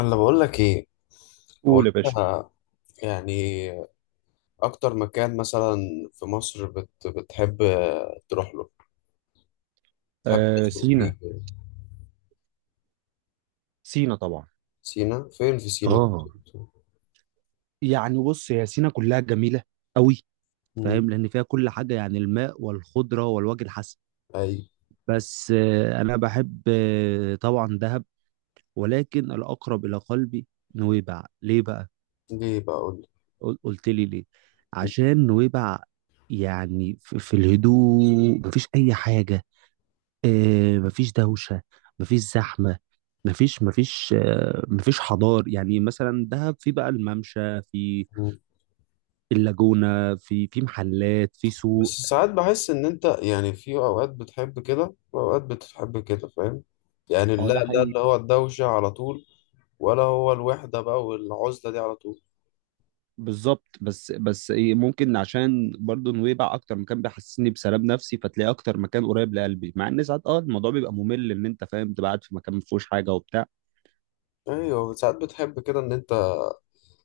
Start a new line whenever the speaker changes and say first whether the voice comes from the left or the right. left: انا بقول لك ايه. هو
right: قول يا
left: انت
right: باشا.
left: يعني اكتر مكان مثلا في مصر بتحب تروح له، تحب
right: آه،
left: تخرج
right: سينا.
left: فيه كده؟
right: سينا طبعا.
left: سينا فين في سينا
right: اه
left: بالظبط؟
right: يعني بص، هي سينا كلها جميلة قوي.
left: مم.
right: فاهم، لأن فيها كل حاجة، يعني الماء والخضرة والوجه الحسن.
left: اي.
right: بس، أنا بحب، طبعا، دهب. ولكن الأقرب إلى قلبي نويبع. ليه بقى؟
left: ليه بقى اقول لك.
right: قلت لي ليه؟ عشان نويبع، يعني في الهدوء مفيش أي حاجة. مفيش دوشة. مفيش زحمة. مفيش حضار. يعني مثلا دهب، في بقى الممشى، في
left: مم.
right: اللاجونة، في محلات، في
left: بس
right: سوق.
left: ساعات بحس ان انت يعني في اوقات بتحب كده واوقات بتحب كده، فاهم؟ يعني
right: اه،
left: لا
right: ده
left: لا،
right: حقيقي.
left: اللي هو الدوشة على طول ولا هو الوحدة بقى والعزلة دي على طول.
right: بالظبط. بس ايه، ممكن عشان برضو نويبع اكتر مكان بيحسسني بسلام نفسي، فتلاقي اكتر مكان قريب لقلبي، مع ان ساعات الموضوع بيبقى ممل، ان انت فاهم، تبقى قاعد في مكان ما فيهوش حاجه وبتاع.
left: ايوه، ساعات بتحب كده ان انت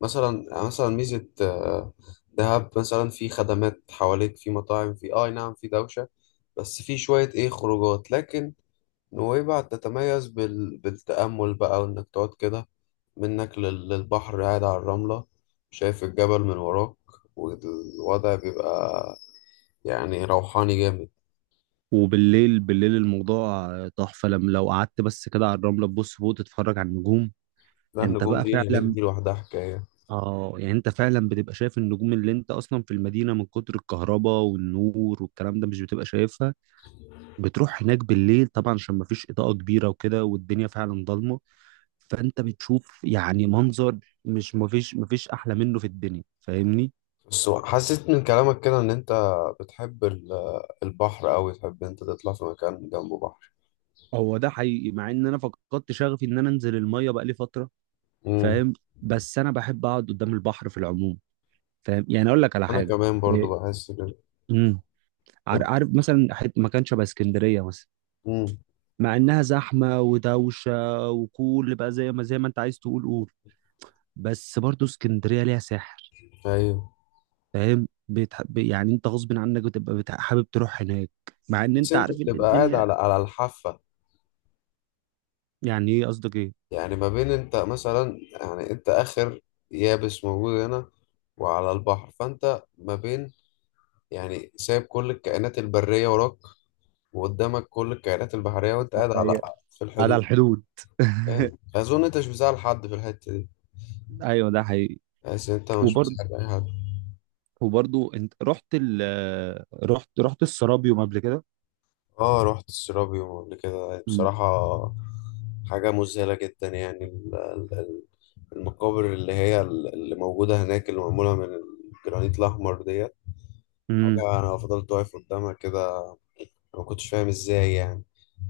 left: مثلا ميزة، دهب مثلا في خدمات حواليك، في مطاعم، في اي نعم في دوشة، بس في شوية ايه خروجات. لكن نويبع تتميز بالتأمل بقى، وانك تقعد كده منك للبحر، قاعد على الرملة، شايف الجبل من وراك، والوضع بيبقى يعني روحاني جامد.
right: وبالليل الموضوع تحفه، لما لو قعدت بس كده على الرمله، تبص فوق تتفرج على النجوم.
left: لا
right: انت
left: النجوم
right: بقى
left: دي هناك
right: فعلا؟
left: دي لوحدها حكاية.
right: اه يعني انت فعلا بتبقى شايف النجوم، اللي انت اصلا في المدينه من كتر الكهرباء والنور والكلام ده مش بتبقى شايفها. بتروح هناك بالليل طبعا عشان ما فيش اضاءه كبيره وكده، والدنيا فعلا ضلمه. فانت بتشوف يعني منظر، مش ما فيش ما فيش احلى منه في الدنيا، فاهمني.
left: بس حسيت من كلامك كده ان انت بتحب البحر اوي، تحب إن انت تطلع في مكان جنبه.
right: هو ده حقيقي، مع ان انا فقدت شغفي ان انا انزل الميه بقالي فتره،
left: بحر.
right: فاهم. بس انا بحب اقعد قدام البحر في العموم. فاهم؟ يعني اقول لك على
left: انا
right: حاجه.
left: كمان برضو
right: إيه،
left: بحس كده.
right: امم
left: طب-
right: عارف مثلا، مكان شبه اسكندريه مثلا.
left: امم.
right: مع انها زحمه ودوشه، وكل بقى زي ما انت عايز تقول قول. بس برضو اسكندريه ليها سحر.
left: ايوه.
right: فاهم. يعني انت غصب عنك بتبقى، حابب تروح هناك، مع ان
left: بس
right: انت
left: انت
right: عارف ان
left: بتبقى قاعد
right: الدنيا.
left: على الحافه.
right: يعني ايه؟ قصدك ايه؟
left: يعني ما بين انت مثلا، يعني انت اخر يابس موجود هنا، وعلى البحر، فانت ما بين، يعني سايب كل الكائنات البريه وراك، وقدامك كل الكائنات البحريه، وانت
right: ده
left: قاعد على
right: حقيقة.
left: في
right: على
left: الحدود.
right: الحدود.
left: فاهم؟ اظن انت مش بتزعل حد في الحته دي.
right: ايوه، ده حقيقي.
left: بس انت مش
right: وبرضو
left: بتزعل اي حد.
right: وبرضو انت رحت ال رحت رحت السرابيوم قبل كده.
left: اه، رحت السيرابيوم قبل كده
right: مم.
left: بصراحه. حاجه مذهله جدا يعني. المقابر اللي هي اللي موجودة هناك، اللي معمولة من الجرانيت الأحمر ديت،
right: امم
left: حاجة. أنا فضلت واقف قدامها كده، أنا ما كنتش فاهم إزاي يعني.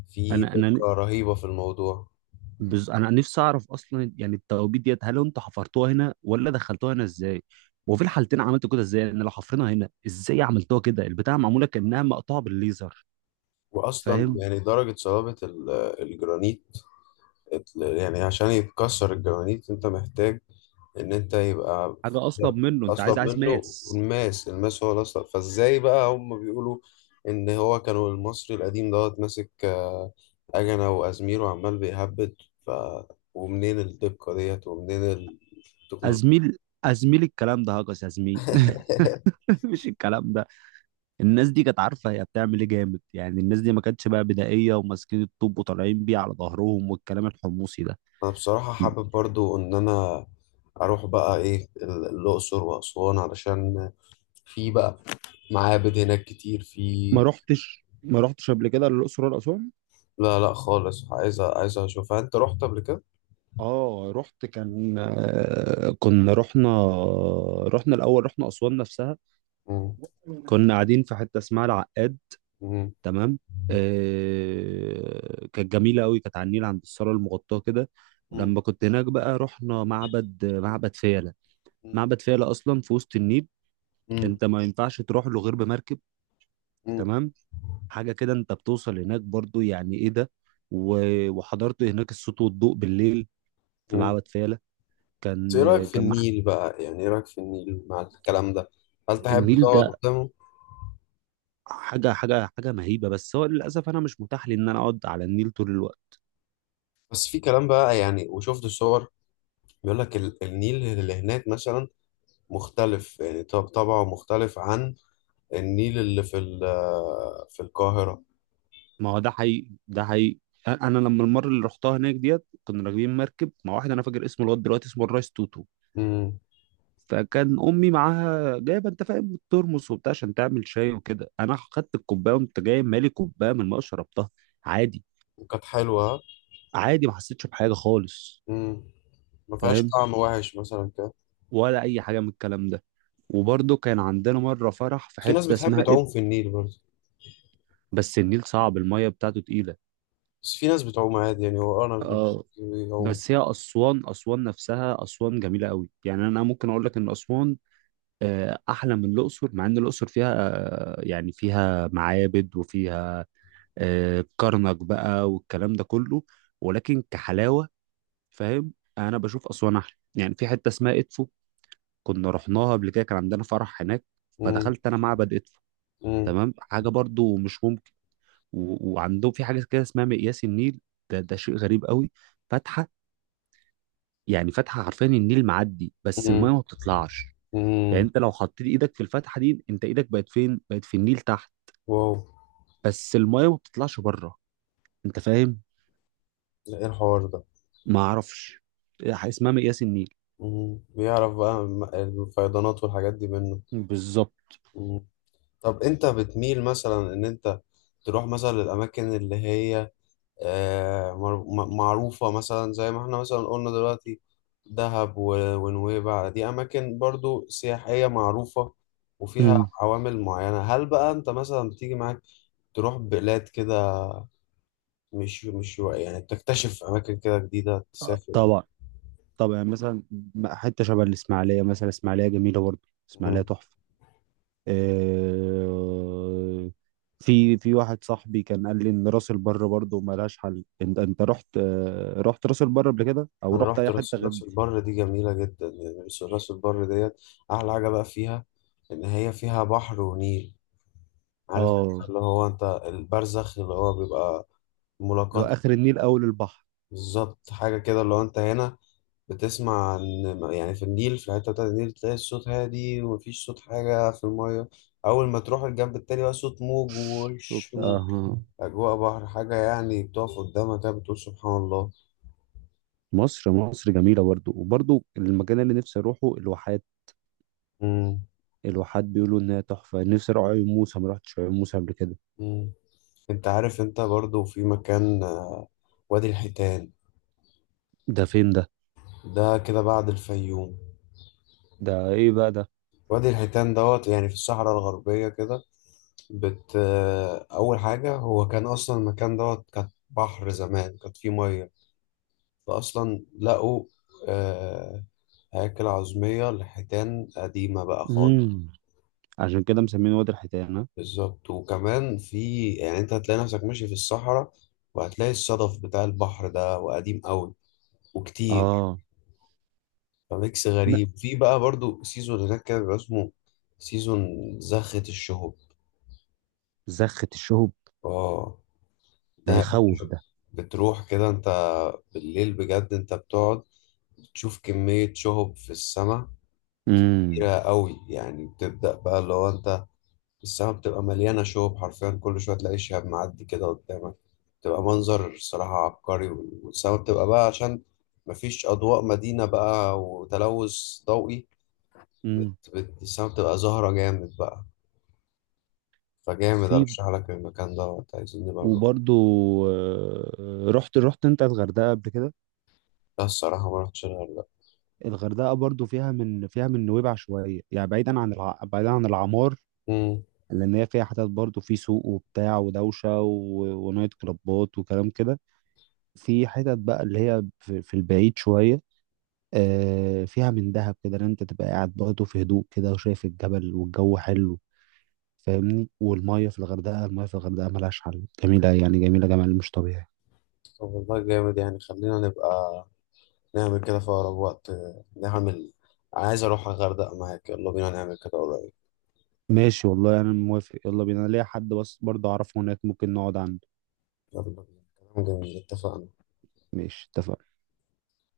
left: في
right: انا انا
left: دقة رهيبة في الموضوع.
right: انا نفسي اعرف اصلا، يعني التوابيت ديت هل انتوا حفرتوها هنا ولا دخلتوها هنا ازاي؟ وفي الحالتين عملتوا كده ازاي؟ ان لو حفرنا هنا ازاي عملتوها كده، البتاعه معموله كانها مقطوعه بالليزر،
left: وأصلا
right: فاهم.
left: يعني درجة صلابة الجرانيت، يعني عشان يتكسر الجرانيت أنت محتاج ان انت يبقى
right: حاجه اصلب منه، انت
left: اصلا
right: عايز
left: منه
right: ماس.
left: الماس. الماس هو الاصل. فازاي بقى هم بيقولوا ان هو كانوا المصري القديم دوت ماسك، اجنه وازمير وعمال بيهبد، ف ومنين الدقه ديت؟ ومنين التكنولوجيا؟
right: ازميل، ازميل، الكلام ده هجس يا زميل. مش الكلام ده. الناس دي كانت عارفه هي بتعمل ايه جامد، يعني الناس دي ما كانتش بقى بدائيه وماسكين الطوب وطالعين بيه على ظهرهم والكلام الحمصي ده.
left: انا بصراحه حابب برضو ان انا اروح بقى ايه الاقصر واسوان، علشان في بقى معابد هناك كتير في.
right: ما رحتش قبل كده للاقصر ولا اسوان؟
left: لا لا خالص، عايز اشوفها. انت رحت قبل كده؟
right: اه، رحت. كان آه، كنا رحنا الاول، رحنا اسوان نفسها.
left: مم.
right: كنا قاعدين في حته اسمها العقاد، تمام. كانت جميله قوي، كانت على النيل عند الصاله المغطاه كده.
left: مم.
right: لما كنت هناك بقى رحنا معبد فيلة.
left: مم.
right: معبد فيلة اصلا في وسط النيل،
left: مم.
right: انت ما ينفعش تروح له غير بمركب، تمام. حاجه كده، انت بتوصل هناك برضو، يعني ايه ده. وحضرت هناك الصوت والضوء بالليل، في
left: مم.
right: معبد فيلة.
left: بس
right: كان
left: ايه رأيك في
right: كان مح-
left: النيل بقى؟ يعني ايه رأيك في النيل مع الكلام ده؟ هل تحب
right: النيل
left: تقعد
right: ده،
left: قدامه؟
right: حاجه مهيبه. بس هو للاسف انا مش متاح لي ان انا اقعد على النيل طول الوقت.
left: بس في كلام بقى يعني، وشفت الصور، بيقول لك النيل اللي هناك مثلا مختلف، يعني طب طبعه مختلف عن النيل اللي في في القاهرة.
right: ما هو ده حقيقي، ده حقيقي. انا لما المره اللي رحتها هناك ديت، كنا راكبين مركب مع واحد، انا فاكر اسمه لغايه دلوقتي، اسمه الرايس توتو.
left: امم.
right: فكان امي معاها جايبه انت فاهم الترمس وبتاع عشان تعمل شاي وكده، انا خدت الكوبايه وانت جاي مالي كوبايه من الماء، شربتها عادي.
left: وكانت حلوة.
right: عادي، ما حسيتش بحاجه خالص،
left: امم. ما فيهاش
right: فاهم،
left: طعم وحش مثلا كده؟
right: ولا اي حاجه من الكلام ده. وبرده كان عندنا مره فرح في
left: بس في ناس
right: حته
left: بتحب
right: اسمها إد.
left: تعوم في النيل برضه.
right: بس النيل صعب، الميه بتاعته تقيله.
left: بس في ناس بتعوم عادي، يعني هو انا
right: اه.
left: بيعوم.
right: بس هي أسوان، أسوان نفسها، أسوان جميلة قوي، يعني أنا ممكن أقول لك إن أسوان أحلى من الأقصر، مع إن الأقصر فيها يعني فيها معابد، وفيها كرنك بقى والكلام ده كله. ولكن كحلاوة، فاهم، أنا بشوف أسوان أحلى، يعني في حتة اسمها إدفو، كنا رحناها قبل كده، كان عندنا فرح هناك.
left: امم.
right: فدخلت أنا معبد إدفو،
left: امم.
right: تمام، حاجة برضو مش ممكن. وعندهم في حاجة كده اسمها مقياس النيل، ده شيء غريب قوي. فاتحة، يعني فتحة حرفيا، النيل معدي بس المية ما بتطلعش. يعني
left: امم.
right: انت لو حطيت ايدك في الفتحة دي، انت ايدك بقت فين؟ بقت في النيل تحت،
left: واو.
right: بس المية ما بتطلعش بره، انت فاهم.
left: لا، ايه الحوار ده؟
right: ما اعرفش، إيه اسمها، مقياس النيل.
left: مم. بيعرف بقى الفيضانات والحاجات دي منه.
right: بالظبط.
left: مم. طب انت بتميل مثلا ان انت تروح مثلا للاماكن اللي هي، معروفة مثلا زي ما احنا مثلا قلنا دلوقتي، دهب ونويبع، دي اماكن برضو سياحية معروفة وفيها
right: مم.
left: عوامل معينة. هل بقى انت مثلا بتيجي معاك تروح بلاد كده، مش يعني تكتشف اماكن كده جديدة، تسافر؟
right: طبعا طبعا، يعني مثلا حته شبه الاسماعيليه مثلا، الاسماعيليه جميله برضه، الاسماعيليه تحفه. آه، في واحد صاحبي كان قال لي ان راس البر برضه ملهاش حل، انت رحت راس البر قبل كده، او
left: انا
right: رحت
left: رحت
right: اي
left: راس
right: حته غير
left: راس
right: دي؟
left: البر. دي جميله جدا يعني. راس البر ديت احلى حاجه بقى فيها ان هي فيها بحر ونيل. عارف
right: اه.
left: أنت اللي هو انت البرزخ اللي هو بيبقى
right: لو
left: ملاقات.
right: اخر النيل، اول البحر.
left: بالظبط، حاجه كده اللي هو انت هنا بتسمع ان يعني في النيل، في الحته بتاعت النيل، تلاقي الصوت هادي ومفيش صوت حاجه في الميه. اول ما تروح الجنب التاني بقى، صوت موج ووش
right: وبتاع. آه.
left: واجواء بحر، حاجه يعني بتقف قدامها كده بتقول سبحان الله.
right: مصر مصر جميله برضو، وبرضو المكان اللي نفسي اروحه الواحات.
left: امم.
right: الواحات بيقولوا انها تحفه. نفسي اروح عيون موسى، ما رحتش عيون موسى قبل كده.
left: أمم. انت عارف انت برضو في مكان، وادي الحيتان.
right: ده فين ده؟
left: ده كده بعد الفيوم.
right: ده ايه بقى ده؟
left: وادي الحيتان دوت يعني في الصحراء الغربية كده. بت أول حاجة، هو كان أصلا المكان دوت كانت بحر زمان، كانت فيه مية، فأصلا لقوا آه، هياكل عظمية لحيتان قديمة بقى خالص.
right: امم عشان كده مسمينه وادي الحيتان، ها؟
left: بالظبط، وكمان في يعني أنت هتلاقي نفسك ماشي في الصحراء، وهتلاقي الصدف بتاع البحر ده وقديم أوي وكتير.
right: اه.
left: فميكس
right: لا.
left: غريب. في بقى برضو سيزون هناك كده بيبقى اسمه سيزون زخة الشهب.
right: زخة الشهب؟
left: اه.
right: ده
left: ده
right: يخوف ده.
left: بتروح كده انت بالليل، بجد انت بتقعد تشوف كمية شهب في السماء
right: امم
left: كبيرة قوي. يعني بتبدأ بقى اللي هو انت السماء بتبقى مليانة شهب حرفيا، كل شوية تلاقي شهاب معدي كده قدامك، بتبقى منظر الصراحة عبقري. والسماء بتبقى بقى عشان مفيش أضواء مدينة بقى وتلوث ضوئي،
right: امم
left: السماء بتبقى زهرة جامد بقى. فجامد
right: في
left: ارشح لك المكان دوت. عايزين نبقى نروح.
right: وبرضو، رحت انت الغردقه قبل كده؟
left: لا الصراحه ما رحتش انا ولا.
right: الغردقه برضو فيها، من نويبع شويه، يعني بعيدا عن بعيدا عن العمار.
left: امم.
right: لان هي فيها حتت برضه، في سوق وبتاع ودوشه ونايت كلابات وكلام كده. في حتت بقى اللي هي في البعيد شويه، فيها من دهب كده، ان انت تبقى قاعد برضه في هدوء كده، وشايف الجبل والجو حلو، فاهمني. والميه في الغردقه، الميه في الغردقه ملهاش حل، جميله يعني جميله، جمال مش طبيعي.
left: طب والله جامد، يعني خلينا نبقى نعمل كده في اقرب وقت. نعمل. عايز اروح الغردقه معاك، يلا بينا نعمل كده قريب.
right: ماشي والله انا موافق، يلا بينا. أنا ليا حد بس برضه اعرفه هناك، ممكن نقعد عنده.
left: يلا بينا. كلام جميل، اتفقنا.
right: ماشي، اتفقنا.